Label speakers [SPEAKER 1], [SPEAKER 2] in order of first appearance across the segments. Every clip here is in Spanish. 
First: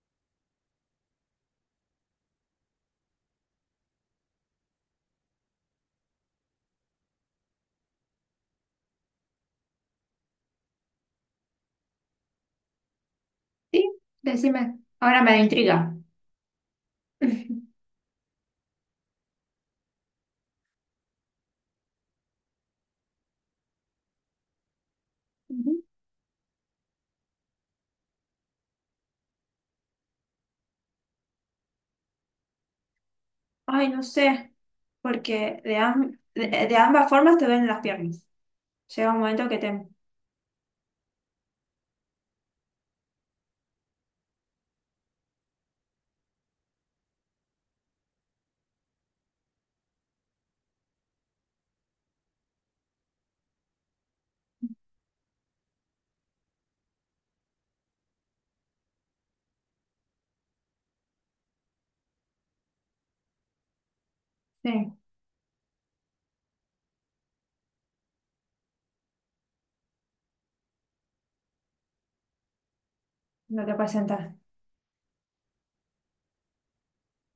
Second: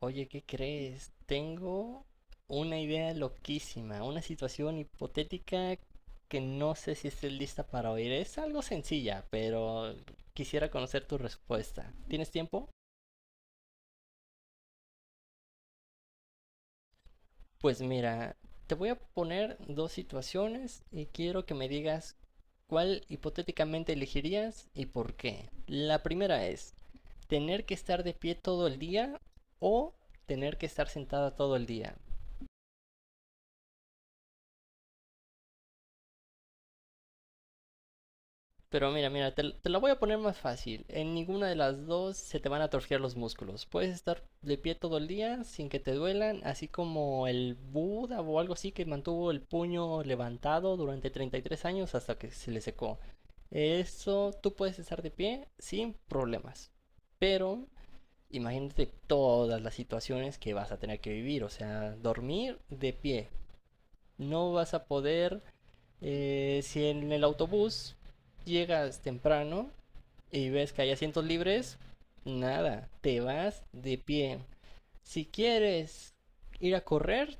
[SPEAKER 1] Oye, ¿qué crees? Tengo una idea loquísima, una situación hipotética que no sé si estés lista para oír. Es algo sencilla, pero quisiera conocer tu respuesta. ¿Tienes tiempo?
[SPEAKER 2] Sí, decime. Ahora me da intriga.
[SPEAKER 1] Pues mira, te voy a poner dos situaciones y quiero que me digas cuál hipotéticamente elegirías y por qué.
[SPEAKER 2] Ujú.
[SPEAKER 1] La primera es tener que estar de pie todo el día o tener que estar sentada todo el día.
[SPEAKER 2] Ay, no sé, porque de ambas formas te duelen las piernas.
[SPEAKER 1] Pero mira,
[SPEAKER 2] Llega un
[SPEAKER 1] mira, te,
[SPEAKER 2] momento que
[SPEAKER 1] te la voy
[SPEAKER 2] te...
[SPEAKER 1] a poner más fácil. En ninguna de las dos se te van a torcer los músculos. Puedes estar de pie todo el día sin que te duelan, así como el Buda o algo así que mantuvo el puño levantado durante 33 años hasta que se le secó. Eso tú puedes estar de pie sin problemas. Pero imagínate todas las situaciones que vas a tener que vivir. O sea, dormir de pie, no vas a
[SPEAKER 2] Sí.
[SPEAKER 1] poder, si en el autobús llegas temprano y ves que hay asientos libres, nada, te vas
[SPEAKER 2] No te puedes
[SPEAKER 1] de
[SPEAKER 2] sentar.
[SPEAKER 1] pie. Si quieres ir a correr,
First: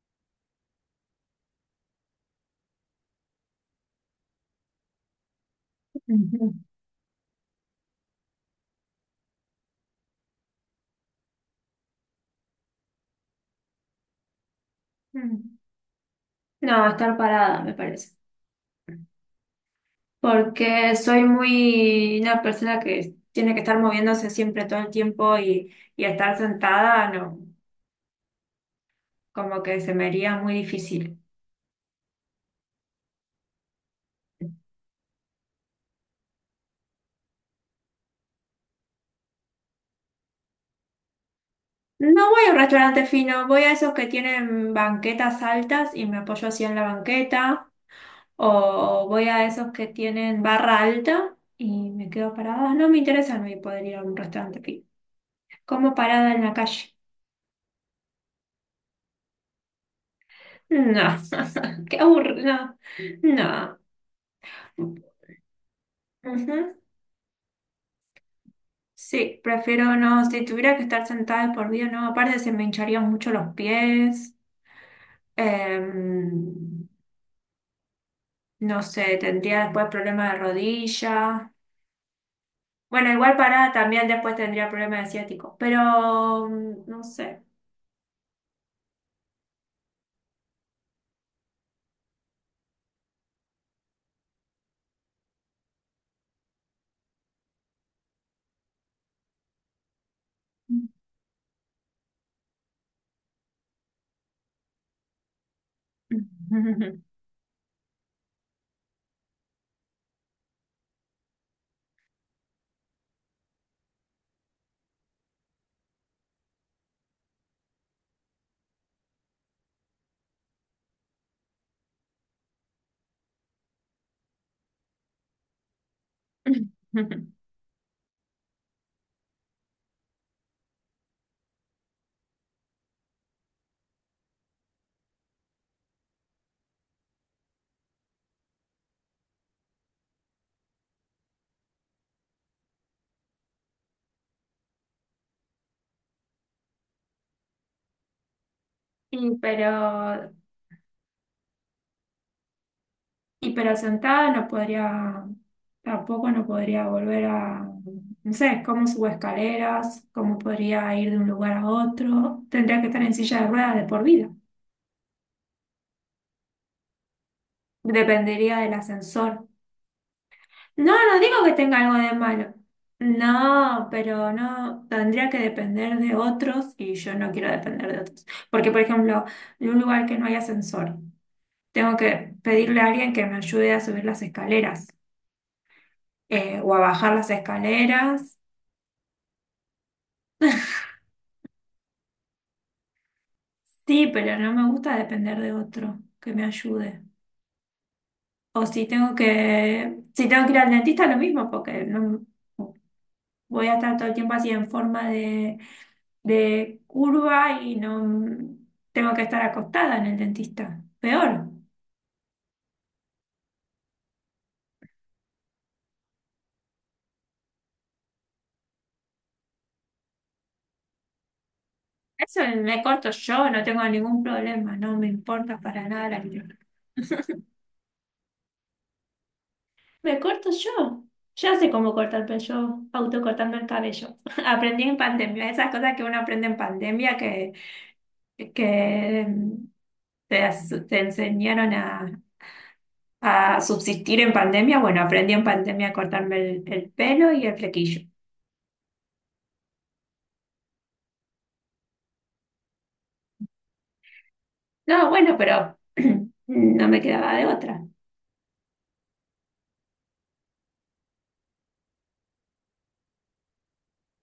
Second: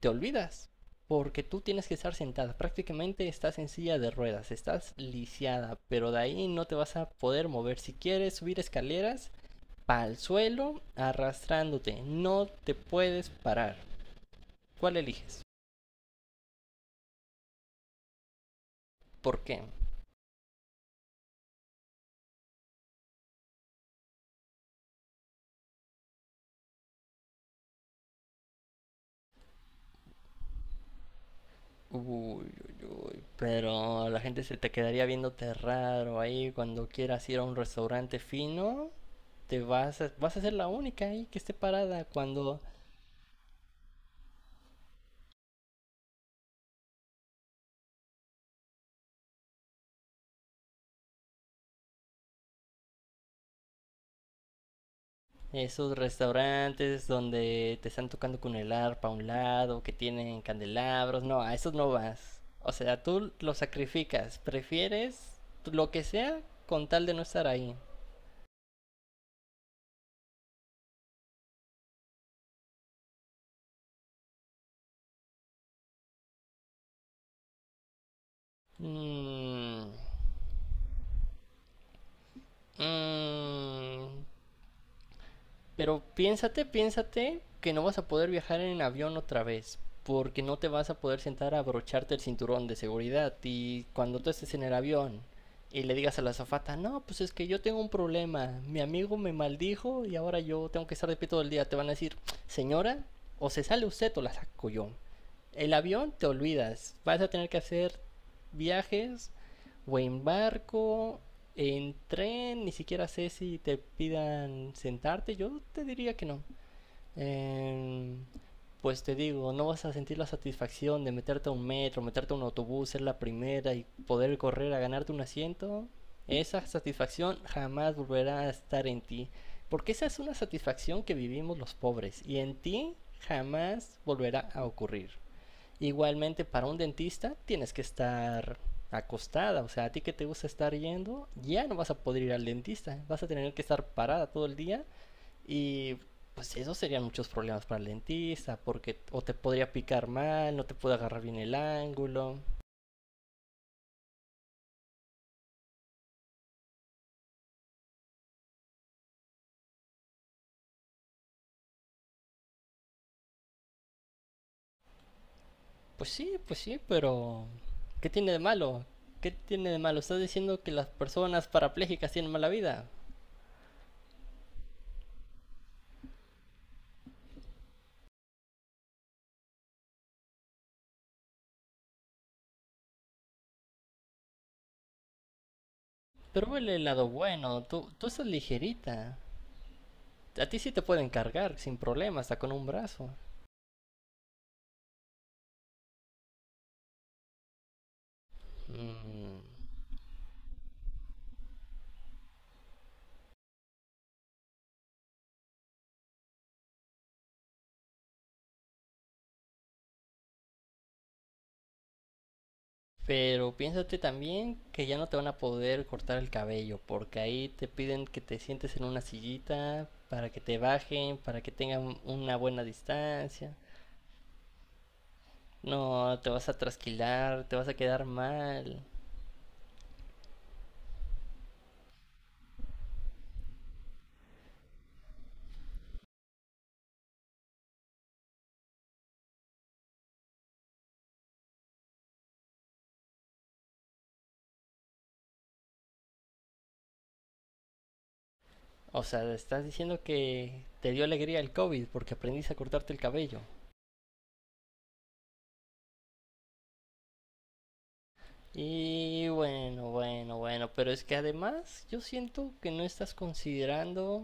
[SPEAKER 1] te olvidas, porque tú tienes que estar sentada. Prácticamente estás en silla de ruedas, estás lisiada, pero de ahí
[SPEAKER 2] Ujú.
[SPEAKER 1] no te vas a poder mover. Si quieres subir escaleras, al suelo arrastrándote. No te puedes parar. ¿Cuál eliges?
[SPEAKER 2] Mm. No, estar parada, me parece.
[SPEAKER 1] ¿Por qué?
[SPEAKER 2] Porque soy muy una persona que tiene que estar moviéndose siempre todo el tiempo y estar sentada, no, como que se me haría muy difícil.
[SPEAKER 1] Uy, uy, uy. Pero la gente se te quedaría viéndote raro ahí cuando quieras ir a un restaurante fino. Te vas a ser la única ahí que esté parada
[SPEAKER 2] No voy a un
[SPEAKER 1] cuando
[SPEAKER 2] restaurante fino, voy a esos que tienen banquetas altas y me apoyo así en la banqueta. O voy a esos que tienen barra alta y me quedo parada. No me interesa no poder ir a un restaurante aquí.
[SPEAKER 1] esos
[SPEAKER 2] Como parada en la calle.
[SPEAKER 1] restaurantes donde te están tocando con el arpa a un lado, que tienen
[SPEAKER 2] No,
[SPEAKER 1] candelabros, no, a esos no
[SPEAKER 2] qué
[SPEAKER 1] vas. O
[SPEAKER 2] aburrido.
[SPEAKER 1] sea, tú lo
[SPEAKER 2] No.
[SPEAKER 1] sacrificas, prefieres lo que sea
[SPEAKER 2] Ujú.
[SPEAKER 1] con tal de no estar ahí.
[SPEAKER 2] Sí, prefiero no. Si tuviera que estar sentada de por vida, no. Aparte, se me hincharían mucho los pies. Em, no sé, tendría después
[SPEAKER 1] Mm,
[SPEAKER 2] problema de rodilla. Bueno, igual parada también
[SPEAKER 1] mm,
[SPEAKER 2] después tendría problema de ciático.
[SPEAKER 1] Pero
[SPEAKER 2] Pero
[SPEAKER 1] piénsate,
[SPEAKER 2] no
[SPEAKER 1] piénsate
[SPEAKER 2] sé.
[SPEAKER 1] que no vas a poder viajar en avión otra vez, porque no te vas a poder sentar a abrocharte el cinturón de seguridad. Y cuando tú estés en el avión y le digas a la azafata, no, pues es que yo tengo un problema, mi amigo me maldijo y ahora yo tengo que estar de pie todo el día, te van a decir, señora, o se sale usted o la saco yo. El avión te olvidas, vas a tener que hacer viajes o en barco, en tren, ni siquiera sé si te pidan sentarte, yo te diría que no. Em, pues te digo, no vas a sentir la satisfacción de meterte a un metro, meterte a un autobús, ser la primera y poder correr a ganarte un asiento. Esa satisfacción jamás volverá a estar en ti, porque esa es una satisfacción que vivimos los pobres y en ti jamás volverá a ocurrir. Igualmente, para un dentista tienes que estar acostada, o sea, a ti que te gusta estar yendo, ya no vas a poder ir al dentista, vas a tener que estar parada todo el día y pues eso serían muchos problemas para el dentista, porque o te
[SPEAKER 2] Y
[SPEAKER 1] podría picar
[SPEAKER 2] pero,
[SPEAKER 1] mal, no te puede agarrar bien el ángulo.
[SPEAKER 2] y pero sentada no podría, tampoco no podría volver a, no sé, cómo subo escaleras, cómo podría ir de un lugar a otro. Tendría que estar en silla de ruedas de por vida.
[SPEAKER 1] Pues sí, pero ¿qué tiene de
[SPEAKER 2] Dependería del
[SPEAKER 1] malo? ¿Qué
[SPEAKER 2] ascensor.
[SPEAKER 1] tiene de malo? Estás diciendo que las
[SPEAKER 2] No, no digo
[SPEAKER 1] personas
[SPEAKER 2] que tenga algo
[SPEAKER 1] parapléjicas
[SPEAKER 2] de
[SPEAKER 1] tienen mala
[SPEAKER 2] malo.
[SPEAKER 1] vida.
[SPEAKER 2] No, pero no, tendría que depender de otros y yo no quiero depender de otros. Porque, por ejemplo, en un lugar que no hay ascensor, tengo que pedirle a alguien que me ayude a subir las escaleras.
[SPEAKER 1] Pero vele
[SPEAKER 2] O a
[SPEAKER 1] el lado
[SPEAKER 2] bajar las
[SPEAKER 1] bueno, tú estás
[SPEAKER 2] escaleras.
[SPEAKER 1] ligerita. A ti sí te pueden cargar sin problema, hasta con un brazo.
[SPEAKER 2] Sí, pero no me gusta depender de otro que me ayude. O si tengo que,
[SPEAKER 1] Mm,
[SPEAKER 2] si tengo que ir al dentista, lo mismo, porque no voy a estar todo el tiempo así en forma de curva y no tengo que estar acostada en el dentista. Peor.
[SPEAKER 1] Pero piénsate también que ya no te van a poder cortar el cabello, porque ahí te piden que te sientes en una sillita para que te bajen, para que tengan una
[SPEAKER 2] Eso
[SPEAKER 1] buena
[SPEAKER 2] me corto yo,
[SPEAKER 1] distancia.
[SPEAKER 2] no tengo ningún problema, no me importa para nada
[SPEAKER 1] No,
[SPEAKER 2] la.
[SPEAKER 1] te vas a trasquilar, te vas a quedar mal.
[SPEAKER 2] Me corto yo. Ya sé cómo cortarme yo, autocortando el cabello. Aprendí en pandemia, esas cosas que uno aprende en pandemia que te enseñaron a subsistir en pandemia. Bueno, aprendí en pandemia a cortarme el pelo y el flequillo.
[SPEAKER 1] O sea, estás diciendo que te dio alegría el COVID porque aprendiste a cortarte el cabello.
[SPEAKER 2] No, bueno, pero no me quedaba de otra.
[SPEAKER 1] Y bueno, bueno, bueno, pero es que además yo siento que no estás considerando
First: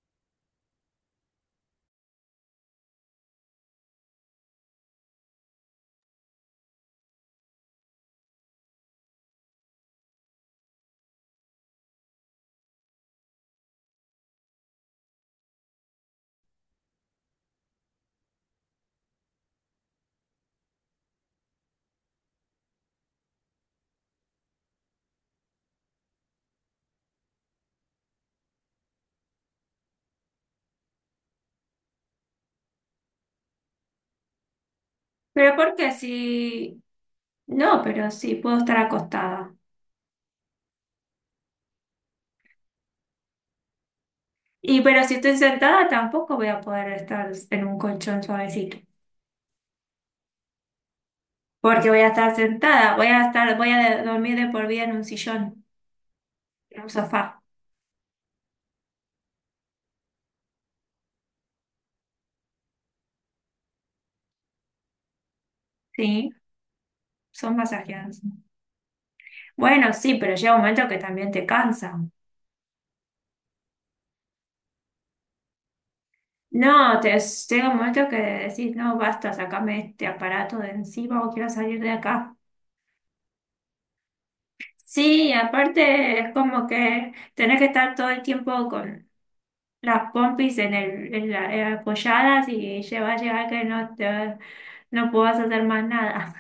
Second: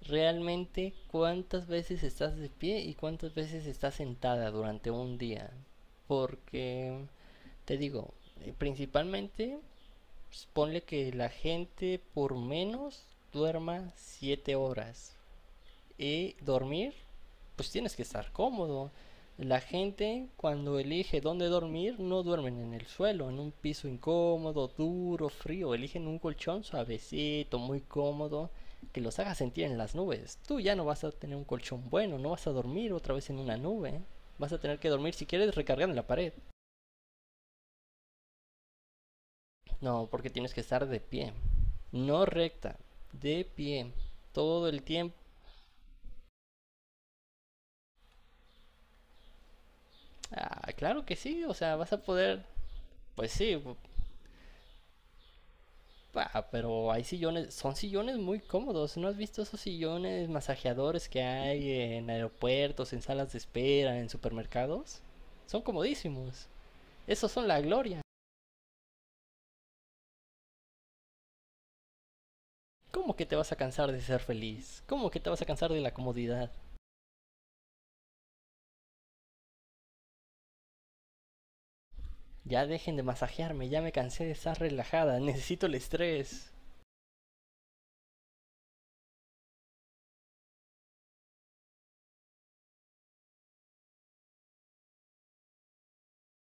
[SPEAKER 1] realmente cuántas veces estás de pie y cuántas veces estás sentada durante un día. Porque, te digo, principalmente, pues, ponle que la gente por menos duerma 7 horas. Y dormir, pues tienes que estar cómodo. La gente cuando elige dónde dormir no duermen en el suelo, en un piso incómodo, duro, frío. Eligen un colchón suavecito, muy cómodo, que los haga sentir en las nubes. Tú ya no vas a tener un colchón bueno, no vas a dormir otra vez en una nube. Vas a tener que dormir si quieres
[SPEAKER 2] Pero porque
[SPEAKER 1] recargando la pared.
[SPEAKER 2] si... No, pero sí, puedo estar acostada.
[SPEAKER 1] No, porque tienes que estar de pie. No recta, de pie. Todo el
[SPEAKER 2] Y pero si
[SPEAKER 1] tiempo.
[SPEAKER 2] estoy sentada tampoco voy a poder estar en un colchón suavecito.
[SPEAKER 1] Ah, claro que sí, o sea,
[SPEAKER 2] Porque
[SPEAKER 1] vas
[SPEAKER 2] voy
[SPEAKER 1] a
[SPEAKER 2] a estar
[SPEAKER 1] poder...
[SPEAKER 2] sentada, voy a
[SPEAKER 1] Pues sí,
[SPEAKER 2] estar, voy a de- dormir de por vida en un sillón, en
[SPEAKER 1] Pero
[SPEAKER 2] un
[SPEAKER 1] hay
[SPEAKER 2] sofá,
[SPEAKER 1] sillones, son sillones muy cómodos. ¿No has visto esos sillones masajeadores que hay en aeropuertos, en salas de espera, en supermercados? Son
[SPEAKER 2] ¿sí?
[SPEAKER 1] comodísimos. Esos son
[SPEAKER 2] Son
[SPEAKER 1] la gloria.
[SPEAKER 2] masajeadas. Bueno, sí, pero llega un momento que también te cansan.
[SPEAKER 1] ¿Cómo que te vas a cansar de ser feliz? ¿Cómo que te vas a cansar de la comodidad?
[SPEAKER 2] No, te, Llega un momento que decís, no, basta, sacame este aparato de encima o quiero salir de acá.
[SPEAKER 1] Ya dejen de masajearme, ya me cansé de estar relajada,
[SPEAKER 2] Sí,
[SPEAKER 1] necesito el
[SPEAKER 2] aparte es
[SPEAKER 1] estrés.
[SPEAKER 2] como que tenés que estar todo el tiempo con las pompis en el, apoyadas y lleva a llegar que no te, no puedas hacer más nada.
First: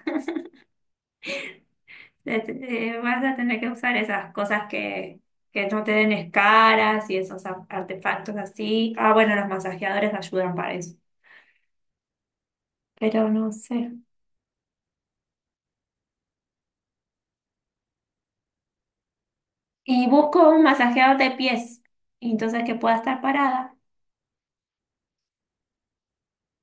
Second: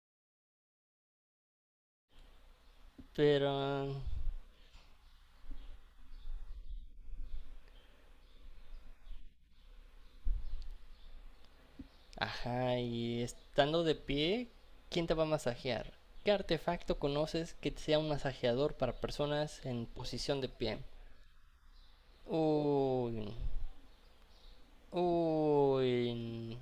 [SPEAKER 2] Vas a
[SPEAKER 1] Pero
[SPEAKER 2] tener que usar esas cosas que no te den escaras y esos a- artefactos así. Ah, bueno, los masajeadores ayudan para eso,
[SPEAKER 1] ajá, y
[SPEAKER 2] pero no
[SPEAKER 1] estando
[SPEAKER 2] sé.
[SPEAKER 1] de pie, ¿quién te va a masajear? ¿Qué artefacto conoces que sea un masajeador para personas en
[SPEAKER 2] Y
[SPEAKER 1] posición
[SPEAKER 2] busco
[SPEAKER 1] de
[SPEAKER 2] un
[SPEAKER 1] pie?
[SPEAKER 2] masajeador de pies, y entonces que pueda
[SPEAKER 1] Uy,
[SPEAKER 2] estar parada.
[SPEAKER 1] uy.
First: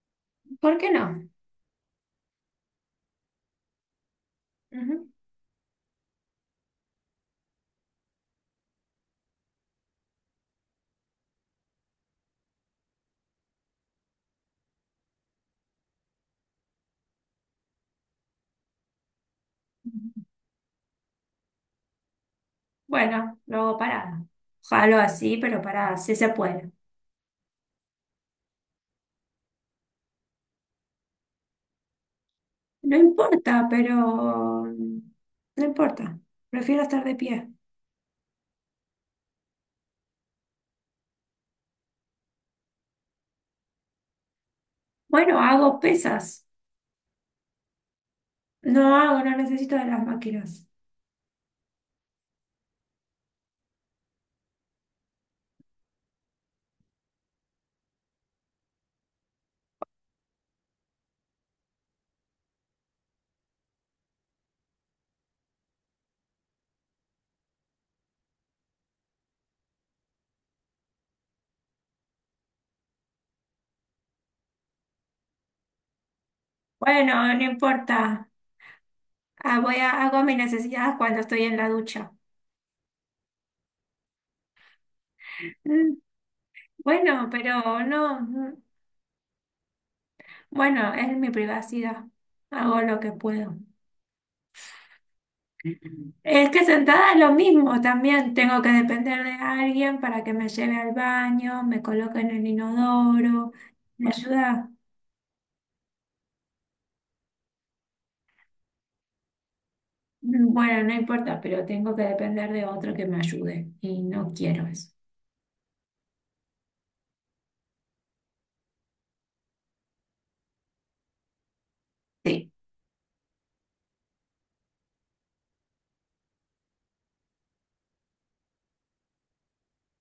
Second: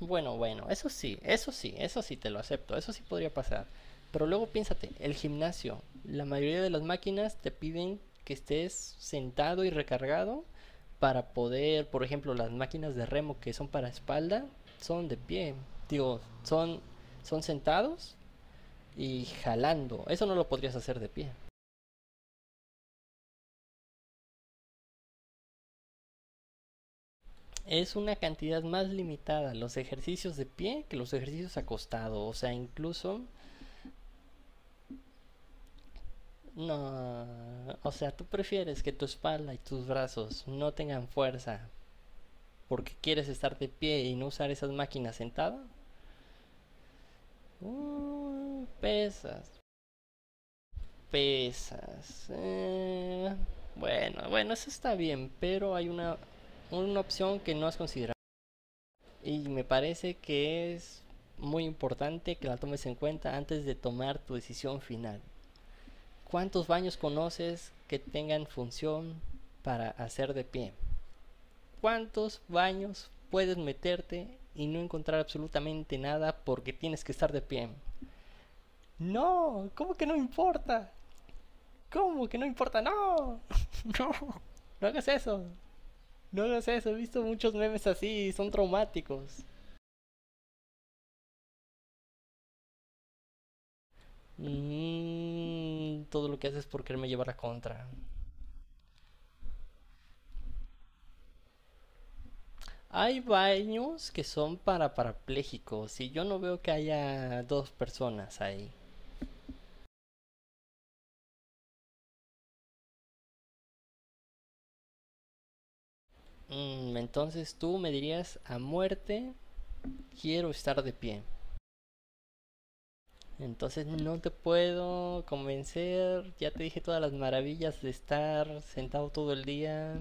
[SPEAKER 1] Bueno, bueno,
[SPEAKER 2] ¿Por
[SPEAKER 1] eso
[SPEAKER 2] qué
[SPEAKER 1] sí,
[SPEAKER 2] no?
[SPEAKER 1] eso sí, eso sí te lo acepto, eso sí podría pasar. Pero luego piénsate,
[SPEAKER 2] Ujú.
[SPEAKER 1] el gimnasio, la mayoría de las máquinas te piden que estés sentado y recargado para poder, por ejemplo, las máquinas de remo que son para espalda, son de pie. Digo, son sentados y jalando. Eso no lo podrías hacer de pie.
[SPEAKER 2] Bueno, luego parada. Jalo así, pero parada, sí se puede.
[SPEAKER 1] Es una cantidad más limitada los ejercicios de pie que los ejercicios acostado. O sea,
[SPEAKER 2] No
[SPEAKER 1] incluso
[SPEAKER 2] importa, pero no importa. Prefiero estar de pie.
[SPEAKER 1] no, o sea, tú prefieres que tu espalda y tus brazos no tengan fuerza porque quieres estar de pie y no usar esas máquinas
[SPEAKER 2] Bueno,
[SPEAKER 1] sentada.
[SPEAKER 2] hago pesas. No hago, no
[SPEAKER 1] Pesas,
[SPEAKER 2] necesito de las máquinas.
[SPEAKER 1] pesas. Bueno, bueno, eso está bien, pero hay una opción que no has considerado y me parece que es muy importante que la tomes en cuenta antes de tomar tu decisión final. ¿Cuántos baños conoces que tengan función para hacer de pie? ¿Cuántos baños puedes meterte y no encontrar absolutamente nada porque tienes que estar
[SPEAKER 2] Bueno,
[SPEAKER 1] de
[SPEAKER 2] no
[SPEAKER 1] pie?
[SPEAKER 2] importa. Ah,
[SPEAKER 1] No,
[SPEAKER 2] voy a,
[SPEAKER 1] ¿cómo que no
[SPEAKER 2] hago mis
[SPEAKER 1] importa?
[SPEAKER 2] necesidades cuando estoy en la ducha.
[SPEAKER 1] ¿Cómo que no importa? No, no, no hagas eso.
[SPEAKER 2] Mm,
[SPEAKER 1] No hagas eso, he visto
[SPEAKER 2] bueno,
[SPEAKER 1] muchos
[SPEAKER 2] pero
[SPEAKER 1] memes
[SPEAKER 2] no.
[SPEAKER 1] así, son traumáticos.
[SPEAKER 2] Bueno, es mi privacidad. Hago lo que puedo.
[SPEAKER 1] Mm, todo lo que
[SPEAKER 2] Es que
[SPEAKER 1] haces por quererme
[SPEAKER 2] sentada es
[SPEAKER 1] llevar
[SPEAKER 2] lo
[SPEAKER 1] la
[SPEAKER 2] mismo
[SPEAKER 1] contra.
[SPEAKER 2] también. Tengo que depender de alguien para que me lleve al baño, me coloque en el
[SPEAKER 1] Hay
[SPEAKER 2] inodoro, me
[SPEAKER 1] baños que son
[SPEAKER 2] ayuda.
[SPEAKER 1] para parapléjicos y yo no veo que haya dos personas ahí.
[SPEAKER 2] Mm, bueno, no importa, pero tengo que depender de otro que me ayude y no quiero eso.
[SPEAKER 1] Mm, entonces tú me dirías a muerte quiero estar de pie.
[SPEAKER 2] Sí,
[SPEAKER 1] Entonces no te puedo convencer, ya te dije todas las maravillas de estar sentado todo el día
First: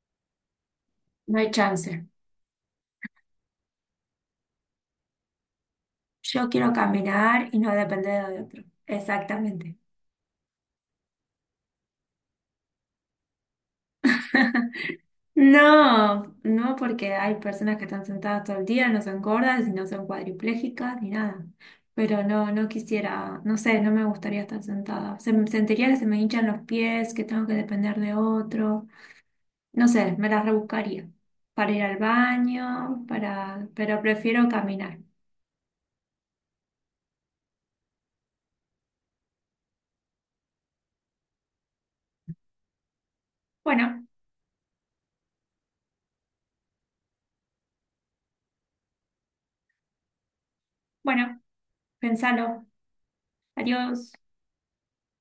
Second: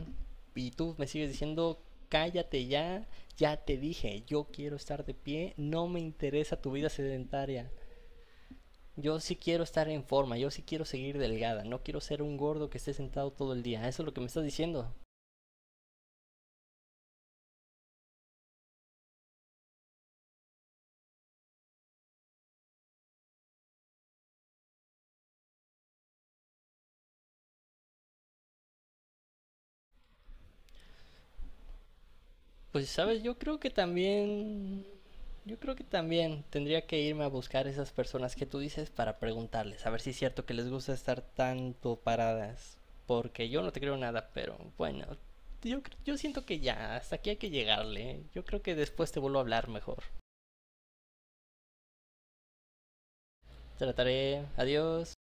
[SPEAKER 1] y tú me sigues
[SPEAKER 2] no hay
[SPEAKER 1] diciendo
[SPEAKER 2] chance.
[SPEAKER 1] cállate ya, ya te dije, yo quiero estar de pie, no me
[SPEAKER 2] Yo
[SPEAKER 1] interesa tu
[SPEAKER 2] quiero
[SPEAKER 1] vida
[SPEAKER 2] caminar y
[SPEAKER 1] sedentaria.
[SPEAKER 2] no depender de otro.
[SPEAKER 1] Yo sí quiero
[SPEAKER 2] Exactamente.
[SPEAKER 1] estar en forma, yo sí quiero seguir delgada, no quiero ser un gordo que esté sentado todo el día. Eso es lo que me estás diciendo.
[SPEAKER 2] No, no, porque hay personas que están sentadas todo el día, no son gordas y no son cuadriplégicas ni nada. Pero no, no quisiera, no sé, no me gustaría estar sentada. Se, me- sentiría que se me hinchan los pies, que tengo que depender de otro. No sé, me las rebuscaría para ir al
[SPEAKER 1] Pues,
[SPEAKER 2] baño,
[SPEAKER 1] ¿sabes? Yo creo
[SPEAKER 2] para,
[SPEAKER 1] que
[SPEAKER 2] pero prefiero
[SPEAKER 1] también,
[SPEAKER 2] caminar.
[SPEAKER 1] yo creo que también tendría que irme a buscar esas personas que tú dices para preguntarles, a ver si es cierto que les gusta estar tanto paradas, porque yo no te creo
[SPEAKER 2] Bueno,
[SPEAKER 1] nada, pero bueno, yo siento que ya, hasta aquí hay que llegarle. Yo creo que después te vuelvo a hablar mejor.
[SPEAKER 2] bueno, pensalo. Adiós.
[SPEAKER 1] Trataré. Adiós.